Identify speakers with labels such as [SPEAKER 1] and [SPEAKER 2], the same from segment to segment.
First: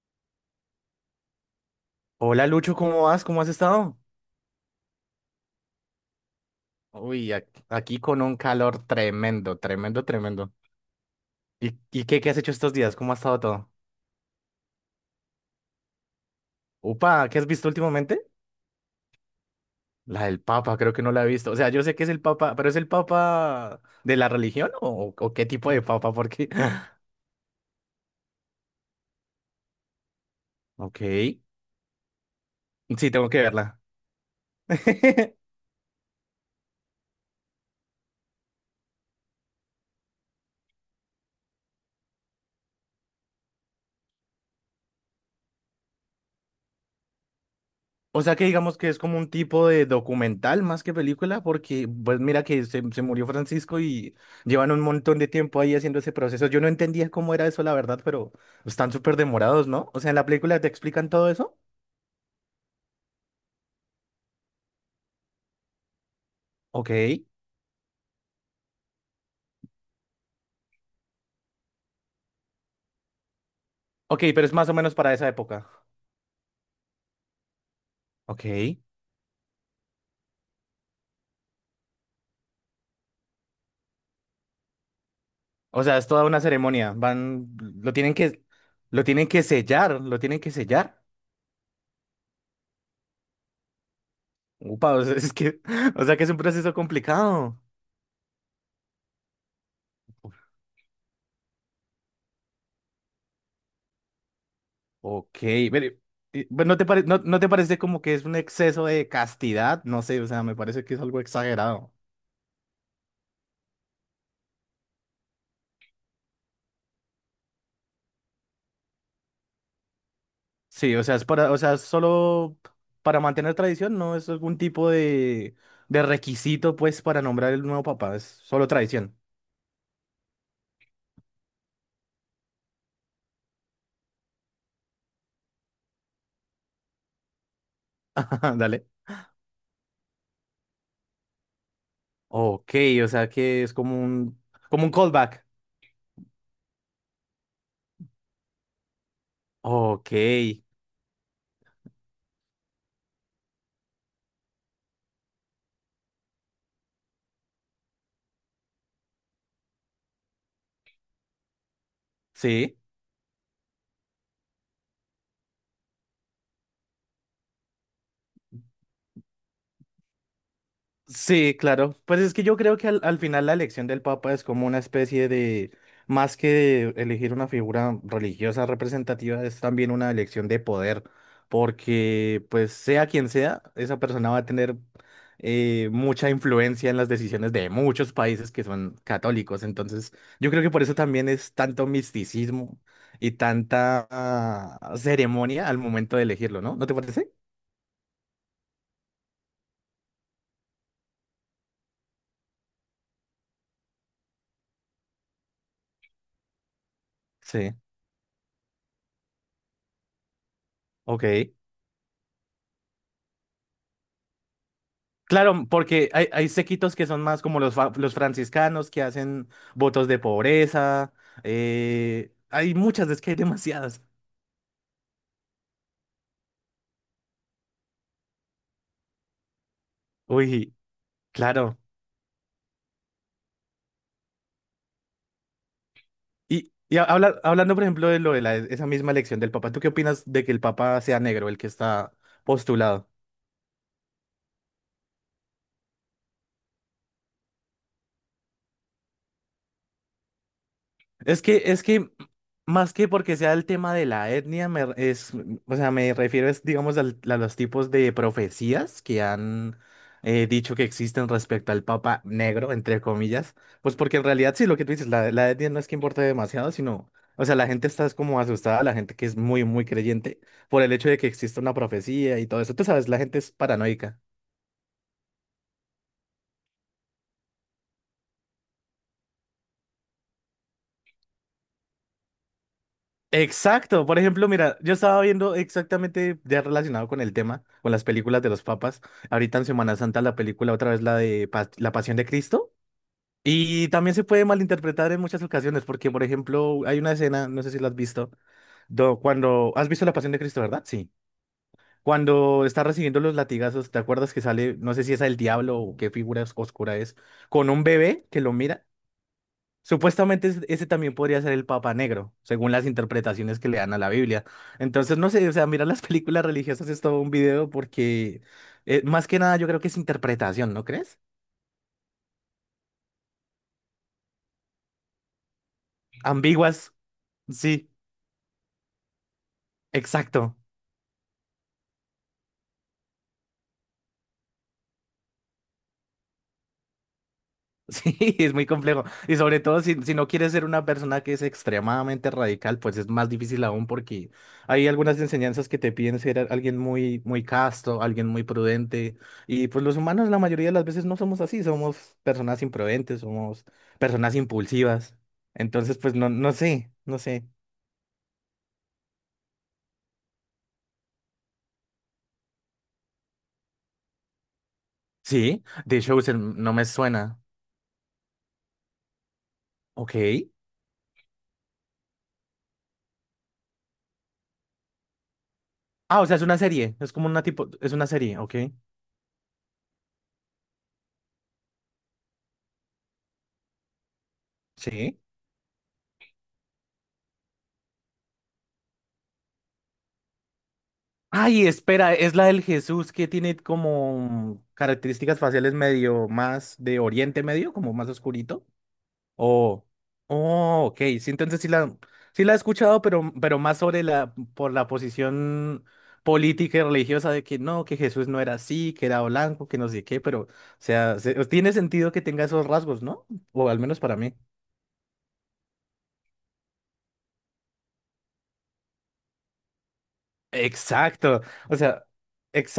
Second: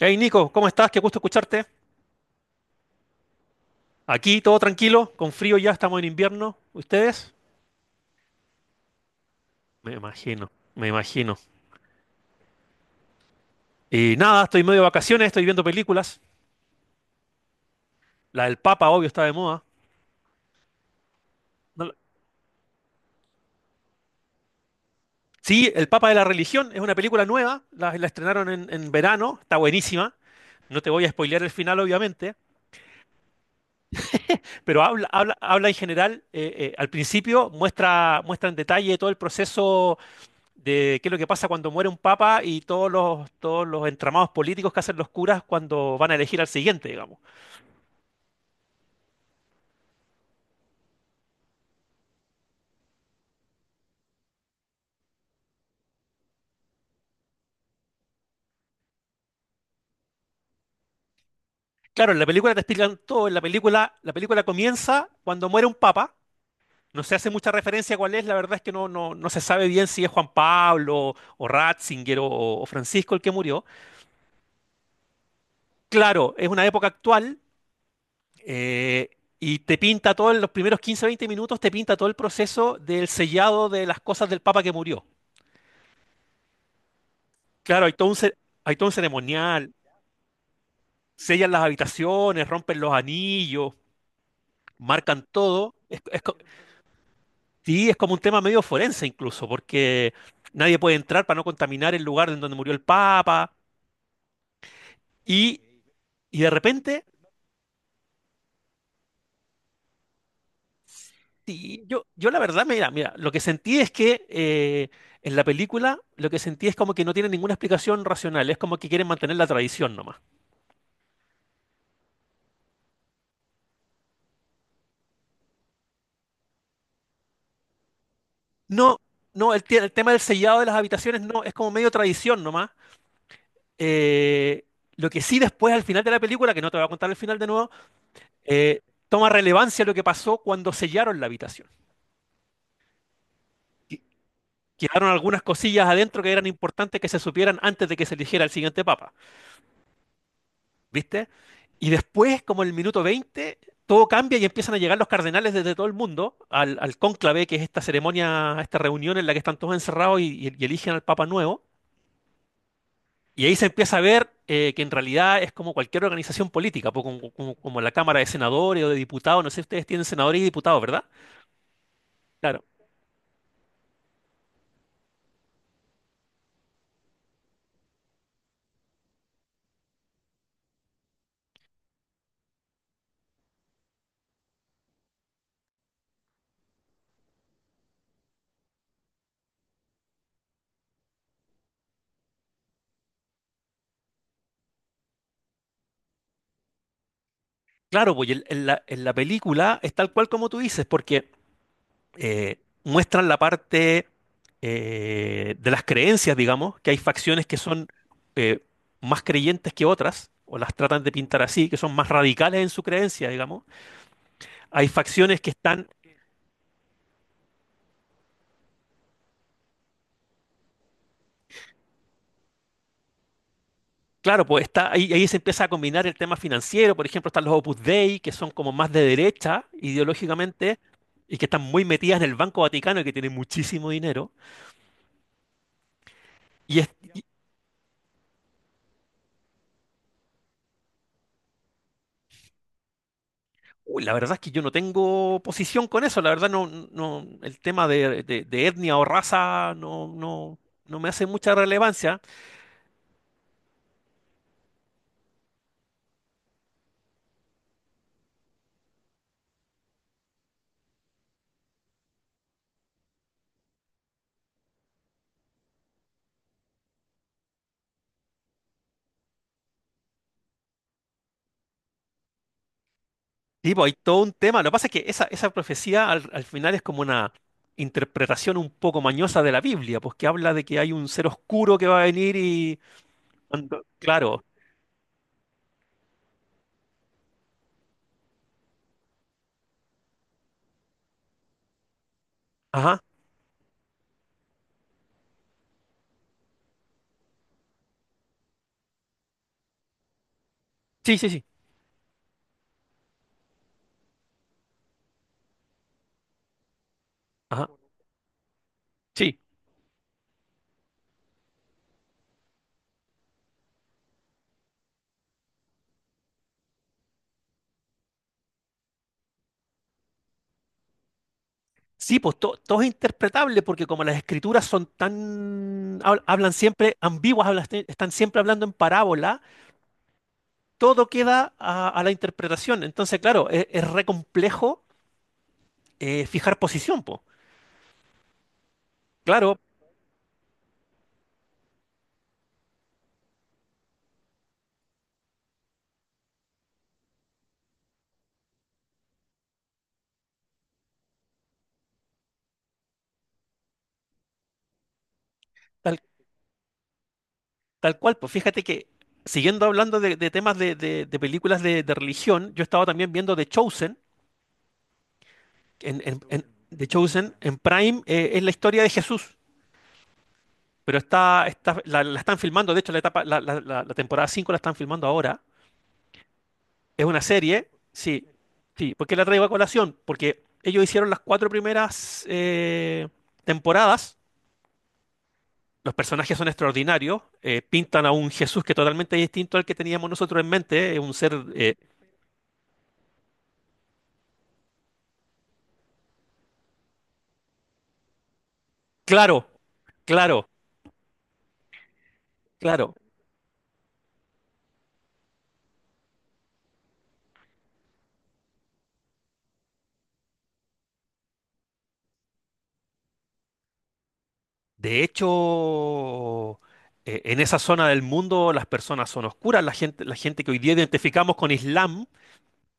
[SPEAKER 1] Hey Nico, ¿cómo estás? Qué gusto escucharte.
[SPEAKER 2] Hola Lucho, ¿cómo vas? ¿Cómo has estado?
[SPEAKER 1] Aquí todo tranquilo, con frío ya, estamos en invierno. ¿Ustedes?
[SPEAKER 2] Uy, aquí con un calor tremendo,
[SPEAKER 1] Me
[SPEAKER 2] tremendo,
[SPEAKER 1] imagino,
[SPEAKER 2] tremendo.
[SPEAKER 1] me imagino.
[SPEAKER 2] ¿Y qué has hecho estos días? ¿Cómo ha estado todo?
[SPEAKER 1] Y nada, estoy medio de vacaciones, estoy viendo películas.
[SPEAKER 2] Upa, ¿qué has visto últimamente?
[SPEAKER 1] La del Papa, obvio, está de moda.
[SPEAKER 2] La del Papa, creo que no la he visto. O sea, yo
[SPEAKER 1] No
[SPEAKER 2] sé
[SPEAKER 1] la-
[SPEAKER 2] que es el Papa, pero ¿es el Papa de la religión o qué tipo
[SPEAKER 1] Sí,
[SPEAKER 2] de
[SPEAKER 1] El Papa
[SPEAKER 2] Papa?
[SPEAKER 1] de la
[SPEAKER 2] Porque...
[SPEAKER 1] Religión es una película nueva, la estrenaron en verano, está buenísima. No te
[SPEAKER 2] Ok,
[SPEAKER 1] voy a spoilear
[SPEAKER 2] sí,
[SPEAKER 1] el final, obviamente,
[SPEAKER 2] tengo que verla.
[SPEAKER 1] pero habla, habla, habla en general. Al principio muestra en detalle todo el proceso de qué es lo que pasa cuando muere un papa y todos los entramados políticos que hacen los curas cuando van a elegir al siguiente, digamos.
[SPEAKER 2] O sea que digamos que es como un tipo de documental más que película, porque pues mira que se murió Francisco y llevan un montón de tiempo ahí haciendo ese proceso. Yo no entendía cómo era eso, la verdad, pero están súper demorados, ¿no? O sea, en la película te explican todo eso.
[SPEAKER 1] Claro, en la película te explican todo. La película comienza cuando muere un papa. No se
[SPEAKER 2] Ok.
[SPEAKER 1] hace mucha referencia a cuál es, la verdad es que no se sabe bien si es Juan Pablo o Ratzinger o Francisco el que murió.
[SPEAKER 2] Ok, pero es más o menos para esa época.
[SPEAKER 1] Claro, es una época actual.
[SPEAKER 2] Ok.
[SPEAKER 1] eh, y te pinta todo en los primeros 15-20 minutos, te pinta todo el proceso del sellado de las cosas del Papa que murió.
[SPEAKER 2] O sea, es toda una ceremonia. Van,
[SPEAKER 1] Claro,
[SPEAKER 2] lo tienen que,
[SPEAKER 1] hay todo un
[SPEAKER 2] lo tienen que
[SPEAKER 1] ceremonial,
[SPEAKER 2] sellar, lo tienen que sellar.
[SPEAKER 1] sellan las habitaciones, rompen los anillos,
[SPEAKER 2] Upa, o sea,
[SPEAKER 1] marcan
[SPEAKER 2] es que,
[SPEAKER 1] todo.
[SPEAKER 2] o sea que es un proceso complicado.
[SPEAKER 1] Sí, es como un tema medio forense incluso, porque nadie puede entrar para no contaminar el lugar en donde murió el Papa.
[SPEAKER 2] Ok,
[SPEAKER 1] Y,
[SPEAKER 2] pero,
[SPEAKER 1] y de
[SPEAKER 2] pero
[SPEAKER 1] repente,
[SPEAKER 2] ¿no te parece como que es un exceso de castidad? No sé, o sea, me parece que es algo
[SPEAKER 1] sí.
[SPEAKER 2] exagerado.
[SPEAKER 1] Yo la verdad, mira, mira, lo que sentí es que, en la película lo que sentí es como que no tiene ninguna explicación racional, es como que quieren mantener la tradición nomás.
[SPEAKER 2] Sí, o sea, es para, o sea, solo para mantener tradición, no es algún tipo de requisito, pues, para nombrar el nuevo papá, es solo
[SPEAKER 1] No,
[SPEAKER 2] tradición.
[SPEAKER 1] no, el tema del sellado de las habitaciones no, es como medio tradición nomás. Eh, lo que sí, después al final de la película, que no te voy a contar el final de nuevo, eh,
[SPEAKER 2] Dale.
[SPEAKER 1] toma relevancia lo que pasó cuando sellaron la habitación.
[SPEAKER 2] Ok, o sea que es
[SPEAKER 1] Que-
[SPEAKER 2] como un
[SPEAKER 1] Quedaron algunas
[SPEAKER 2] callback.
[SPEAKER 1] cosillas adentro que eran importantes que se supieran antes de que se eligiera el siguiente papa,
[SPEAKER 2] Ok,
[SPEAKER 1] ¿viste? Y después, como en el minuto 20, todo cambia y empiezan a llegar los cardenales desde todo el mundo al cónclave, que es esta ceremonia, esta reunión en la que están todos encerrados y eligen al papa nuevo.
[SPEAKER 2] sí.
[SPEAKER 1] Y ahí se empieza a ver, que en realidad es como cualquier organización política, como la Cámara de Senadores o de Diputados. No sé si ustedes tienen senadores y diputados, ¿verdad?
[SPEAKER 2] Sí, claro. Pues es que yo
[SPEAKER 1] Claro.
[SPEAKER 2] creo que al final la elección del Papa es como una especie de, más que de elegir una figura religiosa representativa, es también una elección de poder, porque pues sea quien sea, esa persona va a tener mucha influencia en las decisiones de muchos países que son católicos. Entonces, yo creo que por eso también es tanto misticismo y tanta ceremonia al momento de elegirlo, ¿no? ¿No te parece?
[SPEAKER 1] Claro, pues y en la película es tal cual como tú dices, porque eh, muestran la parte, de las creencias, digamos, que hay facciones que
[SPEAKER 2] Sí.
[SPEAKER 1] son, eh, más creyentes que otras, o las tratan de pintar
[SPEAKER 2] Ok.
[SPEAKER 1] así, que son más radicales en su creencia, digamos. Hay facciones que
[SPEAKER 2] Claro,
[SPEAKER 1] están.
[SPEAKER 2] porque hay sequitos que son más como los franciscanos que hacen votos de pobreza. Eh, hay muchas, es que hay demasiadas.
[SPEAKER 1] Claro, pues está, ahí se empieza a combinar el tema financiero, por ejemplo, están los Opus Dei, que son como más de derecha
[SPEAKER 2] Uy,
[SPEAKER 1] ideológicamente y que están
[SPEAKER 2] claro.
[SPEAKER 1] muy metidas en el Banco Vaticano, y que tienen muchísimo dinero. Y es,
[SPEAKER 2] Hablando, por ejemplo, de lo de esa misma elección del Papa, ¿tú qué opinas de que el Papa sea negro, el que está postulado?
[SPEAKER 1] Uy, la verdad es que yo no tengo posición con eso, la verdad no. No, el tema de etnia o raza, no, no me hace
[SPEAKER 2] Es
[SPEAKER 1] mucha
[SPEAKER 2] que, es que
[SPEAKER 1] relevancia.
[SPEAKER 2] más que porque sea el tema de la etnia, o sea, me refiero es, digamos, a los tipos de profecías que han dicho que existen respecto al Papa Negro, entre comillas. Pues porque en realidad sí, lo que tú dices, la etnia no es que importe demasiado, sino, o sea, la gente está es como asustada, la gente que es muy creyente por el hecho de que exista una profecía y todo eso. Tú sabes, la gente es
[SPEAKER 1] Tipo, hay
[SPEAKER 2] paranoica.
[SPEAKER 1] todo un tema. Lo que pasa es que esa profecía al final es como una interpretación un poco mañosa de la Biblia, pues que habla de que hay un ser oscuro que va a venir y...
[SPEAKER 2] Exacto, por
[SPEAKER 1] Claro.
[SPEAKER 2] ejemplo, mira, yo estaba viendo exactamente ya relacionado con el tema, con las películas de los papas, ahorita en Semana Santa la película otra vez la de La Pasión de Cristo,
[SPEAKER 1] Ajá.
[SPEAKER 2] y también se puede malinterpretar en muchas ocasiones, porque por ejemplo, hay una escena, no sé si la has visto, ¿has visto La Pasión de Cristo, verdad? Sí.
[SPEAKER 1] Sí, sí, sí.
[SPEAKER 2] Cuando está recibiendo los latigazos, ¿te acuerdas que sale, no sé si es el diablo o qué figura oscura es,
[SPEAKER 1] Ajá.
[SPEAKER 2] con un bebé que lo mira?
[SPEAKER 1] Sí.
[SPEAKER 2] Supuestamente ese también podría ser el Papa Negro, según las interpretaciones que le dan a la Biblia. Entonces, no sé, o sea, mirar las películas religiosas es todo un video porque más que nada yo creo que es interpretación, ¿no crees?
[SPEAKER 1] Sí, pues todo es interpretable porque como las escrituras son hablan
[SPEAKER 2] Ambiguas,
[SPEAKER 1] siempre ambiguas, hablan-
[SPEAKER 2] sí,
[SPEAKER 1] están siempre hablando en parábola,
[SPEAKER 2] exacto.
[SPEAKER 1] todo queda a la interpretación. Entonces, claro, es re complejo, fijar posición, pues.
[SPEAKER 2] Sí, es muy complejo. Y
[SPEAKER 1] Claro,
[SPEAKER 2] sobre todo si, si no quieres ser una persona que es extremadamente radical, pues es más difícil aún porque hay algunas enseñanzas que te piden ser alguien muy casto, alguien muy prudente. Y pues los humanos la mayoría de las veces no somos así, somos personas imprudentes, somos personas impulsivas.
[SPEAKER 1] tal,
[SPEAKER 2] Entonces, pues no sé, no sé.
[SPEAKER 1] tal cual, pues fíjate que siguiendo hablando de temas de películas de religión, yo estaba también viendo The Chosen.
[SPEAKER 2] Sí,
[SPEAKER 1] en,
[SPEAKER 2] The
[SPEAKER 1] en- en-
[SPEAKER 2] Chosen no me
[SPEAKER 1] The
[SPEAKER 2] suena.
[SPEAKER 1] Chosen en Prime, es la historia de Jesús.
[SPEAKER 2] Ok.
[SPEAKER 1] Pero la están filmando, de hecho, la temporada 5 la están filmando ahora.
[SPEAKER 2] Ah, o sea, es una serie,
[SPEAKER 1] Es
[SPEAKER 2] es
[SPEAKER 1] una
[SPEAKER 2] como una
[SPEAKER 1] serie,
[SPEAKER 2] tipo, es una
[SPEAKER 1] sí,
[SPEAKER 2] serie, ok.
[SPEAKER 1] sí. ¿Por qué la traigo a colación? Porque ellos hicieron las cuatro primeras, temporadas.
[SPEAKER 2] Sí.
[SPEAKER 1] Los personajes son extraordinarios. Pintan a un Jesús que totalmente es distinto al que teníamos nosotros en mente. Es un ser,
[SPEAKER 2] Ay, espera, es la del Jesús que tiene como características faciales medio más de Oriente Medio, como más oscurito.
[SPEAKER 1] claro,
[SPEAKER 2] Oh,
[SPEAKER 1] claro,
[SPEAKER 2] oh, ok. Sí, entonces sí sí la he
[SPEAKER 1] claro.
[SPEAKER 2] escuchado, pero más sobre la, por la posición política y religiosa de que no, que Jesús no era así, que era blanco, que no sé qué, pero, o sea, tiene sentido que tenga esos rasgos, ¿no? O al menos para mí.
[SPEAKER 1] De hecho, en esa zona del mundo las personas son oscuras. La gente que hoy día identificamos
[SPEAKER 2] Exacto.
[SPEAKER 1] con
[SPEAKER 2] O sea,
[SPEAKER 1] Islam.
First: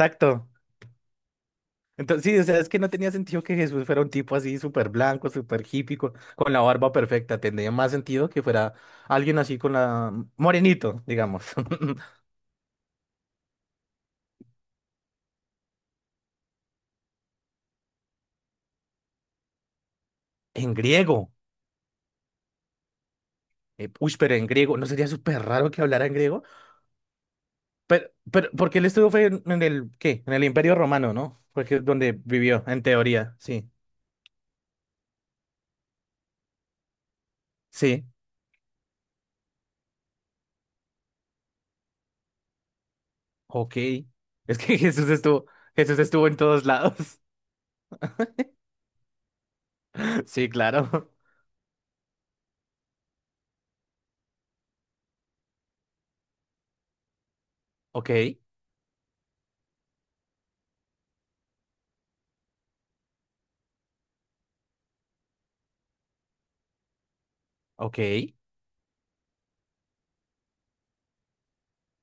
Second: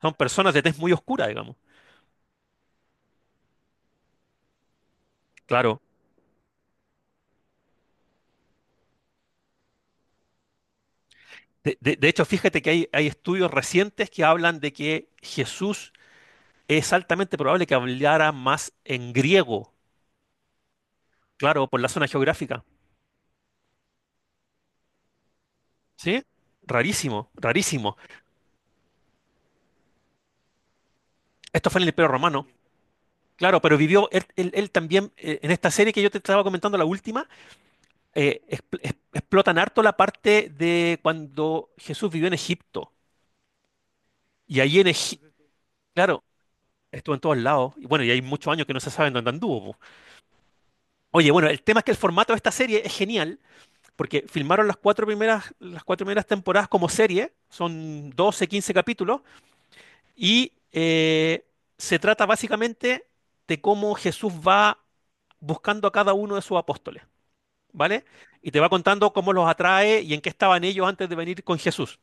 [SPEAKER 1] Son personas de tez muy oscura, digamos.
[SPEAKER 2] Entonces, sí, o sea, es que no tenía sentido que Jesús fuera un tipo así súper blanco, súper
[SPEAKER 1] Claro.
[SPEAKER 2] hippie, con la barba perfecta. Tendría más sentido que fuera alguien así con la... mm, morenito, digamos.
[SPEAKER 1] De hecho, fíjate que hay estudios recientes que hablan de que Jesús es altamente probable que hablara más en griego,
[SPEAKER 2] En griego.
[SPEAKER 1] claro, por la zona geográfica.
[SPEAKER 2] Eh, uy, pero en griego. ¿No sería súper raro que hablara en
[SPEAKER 1] ¿Sí?
[SPEAKER 2] griego?
[SPEAKER 1] Rarísimo, rarísimo.
[SPEAKER 2] Porque él estuvo fue en el, ¿qué? En el Imperio Romano, ¿no?
[SPEAKER 1] Esto
[SPEAKER 2] Porque
[SPEAKER 1] fue en
[SPEAKER 2] es
[SPEAKER 1] el Imperio
[SPEAKER 2] donde
[SPEAKER 1] Romano.
[SPEAKER 2] vivió, en teoría,
[SPEAKER 1] Claro,
[SPEAKER 2] sí.
[SPEAKER 1] pero vivió él también, en esta serie que yo te estaba comentando, la última,
[SPEAKER 2] Sí,
[SPEAKER 1] explotan harto la parte de cuando Jesús vivió en Egipto.
[SPEAKER 2] ok. Es
[SPEAKER 1] Y
[SPEAKER 2] que
[SPEAKER 1] ahí en Egipto,
[SPEAKER 2] Jesús
[SPEAKER 1] claro,
[SPEAKER 2] estuvo en todos lados.
[SPEAKER 1] estuvo en todos lados. Y bueno, y hay muchos años que no se sabe en dónde anduvo.
[SPEAKER 2] Sí, claro.
[SPEAKER 1] Oye, bueno, el tema es que el formato de esta serie es genial, porque filmaron las cuatro primeras temporadas como serie,
[SPEAKER 2] Ok,
[SPEAKER 1] son 12-15 capítulos, y se trata básicamente de cómo Jesús va buscando a cada uno de sus apóstoles,
[SPEAKER 2] ok.
[SPEAKER 1] ¿vale? Y te va contando cómo los atrae y en qué estaban ellos antes de venir con Jesús.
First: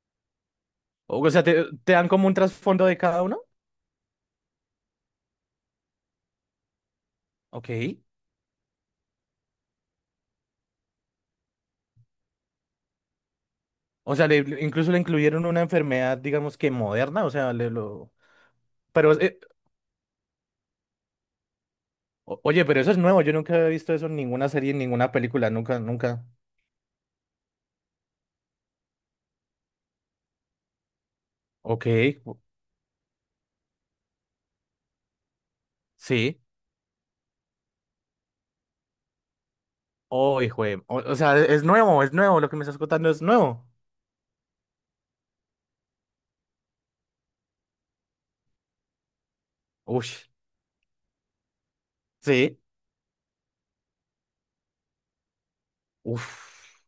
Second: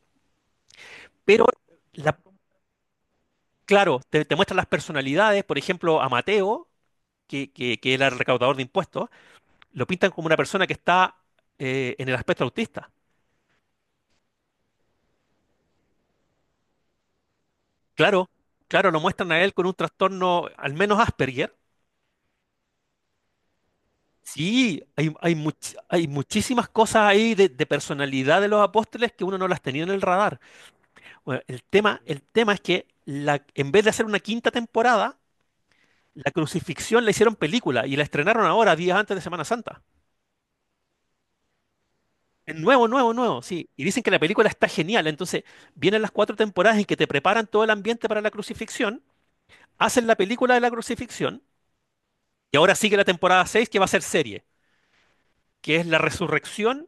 [SPEAKER 2] O sea,
[SPEAKER 1] Pero,
[SPEAKER 2] te dan
[SPEAKER 1] la-
[SPEAKER 2] como un trasfondo de cada uno.
[SPEAKER 1] claro, te muestran las personalidades, por ejemplo, a Mateo, que
[SPEAKER 2] Ok.
[SPEAKER 1] era el recaudador de impuestos, lo pintan como una persona que está, en el aspecto autista.
[SPEAKER 2] O sea, incluso le incluyeron una enfermedad, digamos que moderna. O sea, le lo.
[SPEAKER 1] Claro, claro, lo
[SPEAKER 2] Pero,
[SPEAKER 1] muestran a él con un trastorno al menos Asperger.
[SPEAKER 2] oye, pero eso es nuevo. Yo nunca había visto eso en ninguna serie, en
[SPEAKER 1] Sí, hay,
[SPEAKER 2] ninguna
[SPEAKER 1] hay,
[SPEAKER 2] película.
[SPEAKER 1] much-
[SPEAKER 2] Nunca,
[SPEAKER 1] hay
[SPEAKER 2] nunca.
[SPEAKER 1] muchísimas cosas ahí de personalidad de los apóstoles que uno no las tenía en el radar. Bueno, el
[SPEAKER 2] Ok.
[SPEAKER 1] tema, el
[SPEAKER 2] o-
[SPEAKER 1] tema es que, en vez de hacer una quinta temporada, la
[SPEAKER 2] Sí.
[SPEAKER 1] crucifixión la hicieron película y la estrenaron ahora, días antes de Semana Santa.
[SPEAKER 2] Oh, hijo de... O, o sea, es nuevo, es nuevo. Lo
[SPEAKER 1] Es
[SPEAKER 2] que me estás
[SPEAKER 1] nuevo,
[SPEAKER 2] contando
[SPEAKER 1] nuevo,
[SPEAKER 2] es
[SPEAKER 1] nuevo,
[SPEAKER 2] nuevo.
[SPEAKER 1] sí. Y dicen que la película está genial. Entonces, vienen las cuatro temporadas en que te preparan todo el ambiente para la crucifixión, hacen la
[SPEAKER 2] Ush.
[SPEAKER 1] película de la crucifixión y
[SPEAKER 2] Sí.
[SPEAKER 1] ahora sigue la temporada seis, que va a ser serie, que es la
[SPEAKER 2] Uf.
[SPEAKER 1] resurrección,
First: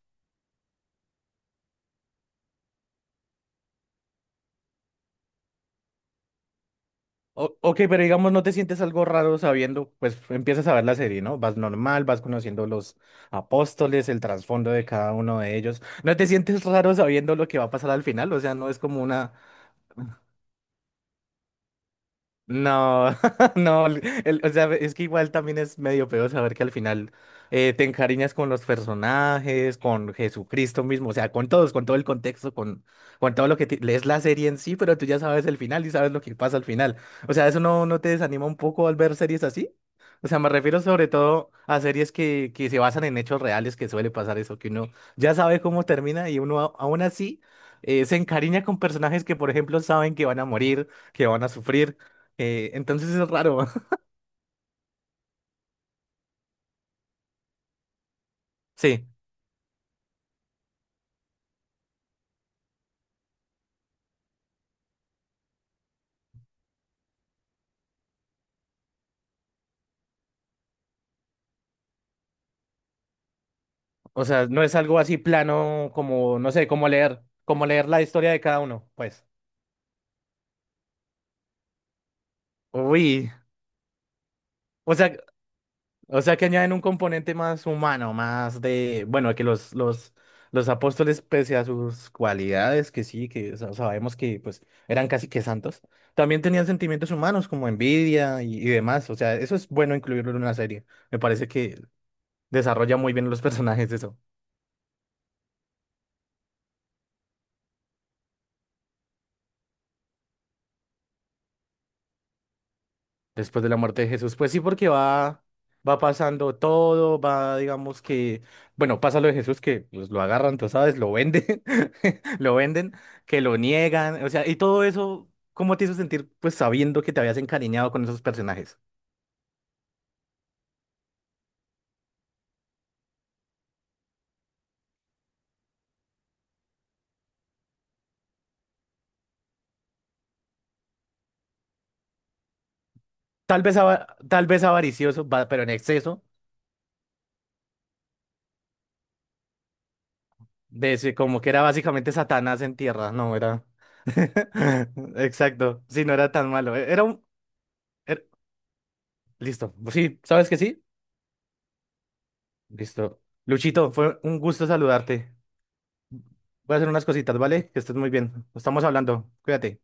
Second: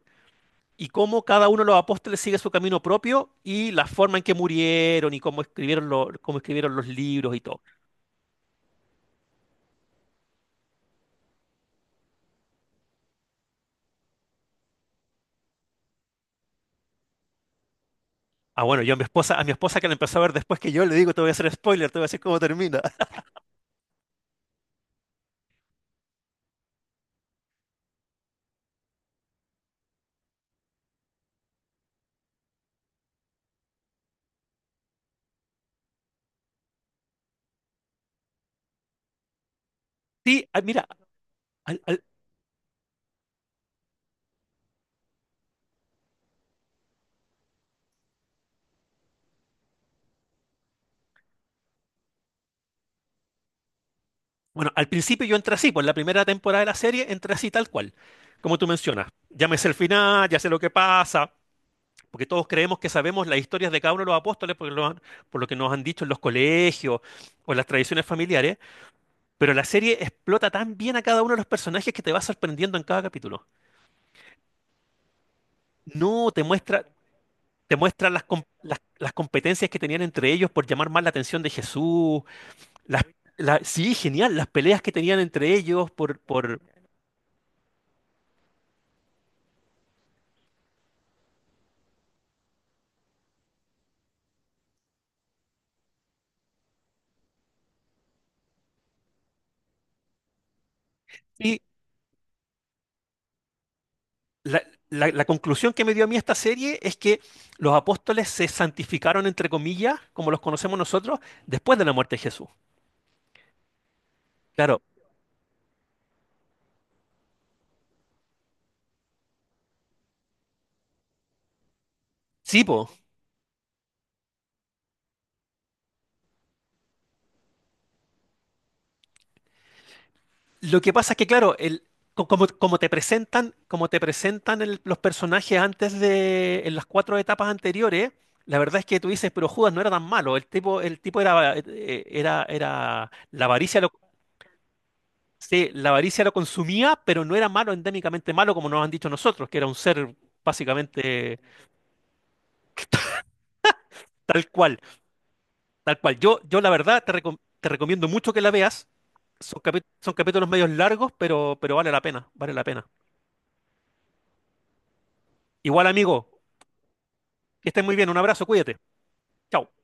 [SPEAKER 1] y cómo cada uno de los apóstoles sigue su camino propio y la forma en que murieron y cómo escribieron, cómo escribieron los libros y todo.
[SPEAKER 2] Ok, pero digamos, no te sientes algo raro sabiendo, pues empiezas a ver la serie, ¿no? Vas normal, vas conociendo los apóstoles, el trasfondo de cada uno de ellos. ¿No te sientes raro sabiendo lo que va a pasar al final? O sea,
[SPEAKER 1] Ah,
[SPEAKER 2] no es
[SPEAKER 1] bueno, yo a
[SPEAKER 2] como
[SPEAKER 1] mi
[SPEAKER 2] una...
[SPEAKER 1] esposa, a mi esposa que la empezó a ver después, que yo le digo, te voy a hacer spoiler, te voy a decir cómo termina.
[SPEAKER 2] No, no, o sea, es que igual también es medio peor saber que al final te encariñas con los personajes, con Jesucristo mismo, o sea, con todos, con todo el contexto, con todo lo que lees la serie en sí, pero tú ya sabes el final y sabes lo que pasa al final. O sea, ¿eso no te desanima un poco al ver series así? O sea,
[SPEAKER 1] Sí,
[SPEAKER 2] me
[SPEAKER 1] ah,
[SPEAKER 2] refiero
[SPEAKER 1] mira,
[SPEAKER 2] sobre todo a
[SPEAKER 1] al, al-
[SPEAKER 2] series que se basan en hechos reales, que suele pasar eso, que uno ya sabe cómo termina y uno aún así se encariña con personajes que, por ejemplo, saben que van a morir, que van a sufrir entonces es raro.
[SPEAKER 1] bueno, al principio yo entré así, por la primera temporada de la serie entré así tal cual, como tú
[SPEAKER 2] Sí,
[SPEAKER 1] mencionas. Ya me sé el final, ya sé lo que pasa, porque todos creemos que sabemos las historias de cada uno de los apóstoles porque por lo que nos han dicho en los colegios o en las tradiciones familiares. Pero la serie explota tan bien a cada uno de los personajes que te va sorprendiendo en cada capítulo.
[SPEAKER 2] o sea, no es algo así plano
[SPEAKER 1] No
[SPEAKER 2] como,
[SPEAKER 1] te
[SPEAKER 2] no sé,
[SPEAKER 1] muestra,
[SPEAKER 2] como
[SPEAKER 1] te
[SPEAKER 2] leer la
[SPEAKER 1] muestra las,
[SPEAKER 2] historia de
[SPEAKER 1] com-
[SPEAKER 2] cada
[SPEAKER 1] las-
[SPEAKER 2] uno,
[SPEAKER 1] las
[SPEAKER 2] pues.
[SPEAKER 1] competencias que tenían entre ellos por llamar más la atención de Jesús. Las,
[SPEAKER 2] Uy,
[SPEAKER 1] sí, genial, las peleas que
[SPEAKER 2] o sea,
[SPEAKER 1] tenían entre ellos
[SPEAKER 2] o sea que
[SPEAKER 1] por...
[SPEAKER 2] añaden un componente más humano, más de, bueno, que los apóstoles, pese a sus cualidades, que sí, que sabemos que pues eran casi que santos, también tenían sentimientos humanos como envidia y demás. O sea, eso es bueno incluirlo en una serie. Me parece
[SPEAKER 1] Y
[SPEAKER 2] que desarrolla muy bien los personajes eso.
[SPEAKER 1] la, la conclusión que me dio a mí esta serie es que los apóstoles se santificaron, entre comillas, como los conocemos nosotros, después de la muerte de Jesús.
[SPEAKER 2] Después de la muerte de Jesús. Pues sí,
[SPEAKER 1] Claro,
[SPEAKER 2] porque va, va pasando todo, va, digamos que, bueno, pasa lo de Jesús que pues, lo agarran, tú sabes, lo venden, lo
[SPEAKER 1] sí,
[SPEAKER 2] venden, que lo niegan, o sea, y todo eso, ¿cómo te hizo sentir, pues sabiendo que te habías encariñado con esos personajes?
[SPEAKER 1] lo que pasa es que, claro, como te presentan los personajes antes de, en las cuatro etapas anteriores, la verdad es que tú dices, pero Judas no era tan malo. El tipo era,
[SPEAKER 2] Tal vez, tal vez avaricioso, pero
[SPEAKER 1] sí,
[SPEAKER 2] en
[SPEAKER 1] la
[SPEAKER 2] exceso,
[SPEAKER 1] avaricia lo consumía, pero no era malo, endémicamente malo, como nos han dicho nosotros, que era un ser básicamente
[SPEAKER 2] como que era básicamente Satanás en tierra, no era.
[SPEAKER 1] tal cual,
[SPEAKER 2] Exacto,
[SPEAKER 1] tal
[SPEAKER 2] sí, no
[SPEAKER 1] cual.
[SPEAKER 2] era
[SPEAKER 1] Yo,
[SPEAKER 2] tan
[SPEAKER 1] yo la
[SPEAKER 2] malo,
[SPEAKER 1] verdad,
[SPEAKER 2] era un...
[SPEAKER 1] te recomiendo
[SPEAKER 2] era-
[SPEAKER 1] mucho que la veas.
[SPEAKER 2] Listo,
[SPEAKER 1] Son
[SPEAKER 2] sí,
[SPEAKER 1] capítulos
[SPEAKER 2] ¿sabes que
[SPEAKER 1] medios
[SPEAKER 2] sí?
[SPEAKER 1] largos, pero vale la pena, vale la pena.
[SPEAKER 2] Listo. Luchito, fue un gusto saludarte.
[SPEAKER 1] Igual, amigo.
[SPEAKER 2] Voy a hacer unas cositas,
[SPEAKER 1] Que
[SPEAKER 2] ¿vale? Que
[SPEAKER 1] estén muy
[SPEAKER 2] estés
[SPEAKER 1] bien.
[SPEAKER 2] muy
[SPEAKER 1] Un
[SPEAKER 2] bien.
[SPEAKER 1] abrazo, cuídate.
[SPEAKER 2] Estamos hablando.
[SPEAKER 1] Chao.
[SPEAKER 2] Cuídate.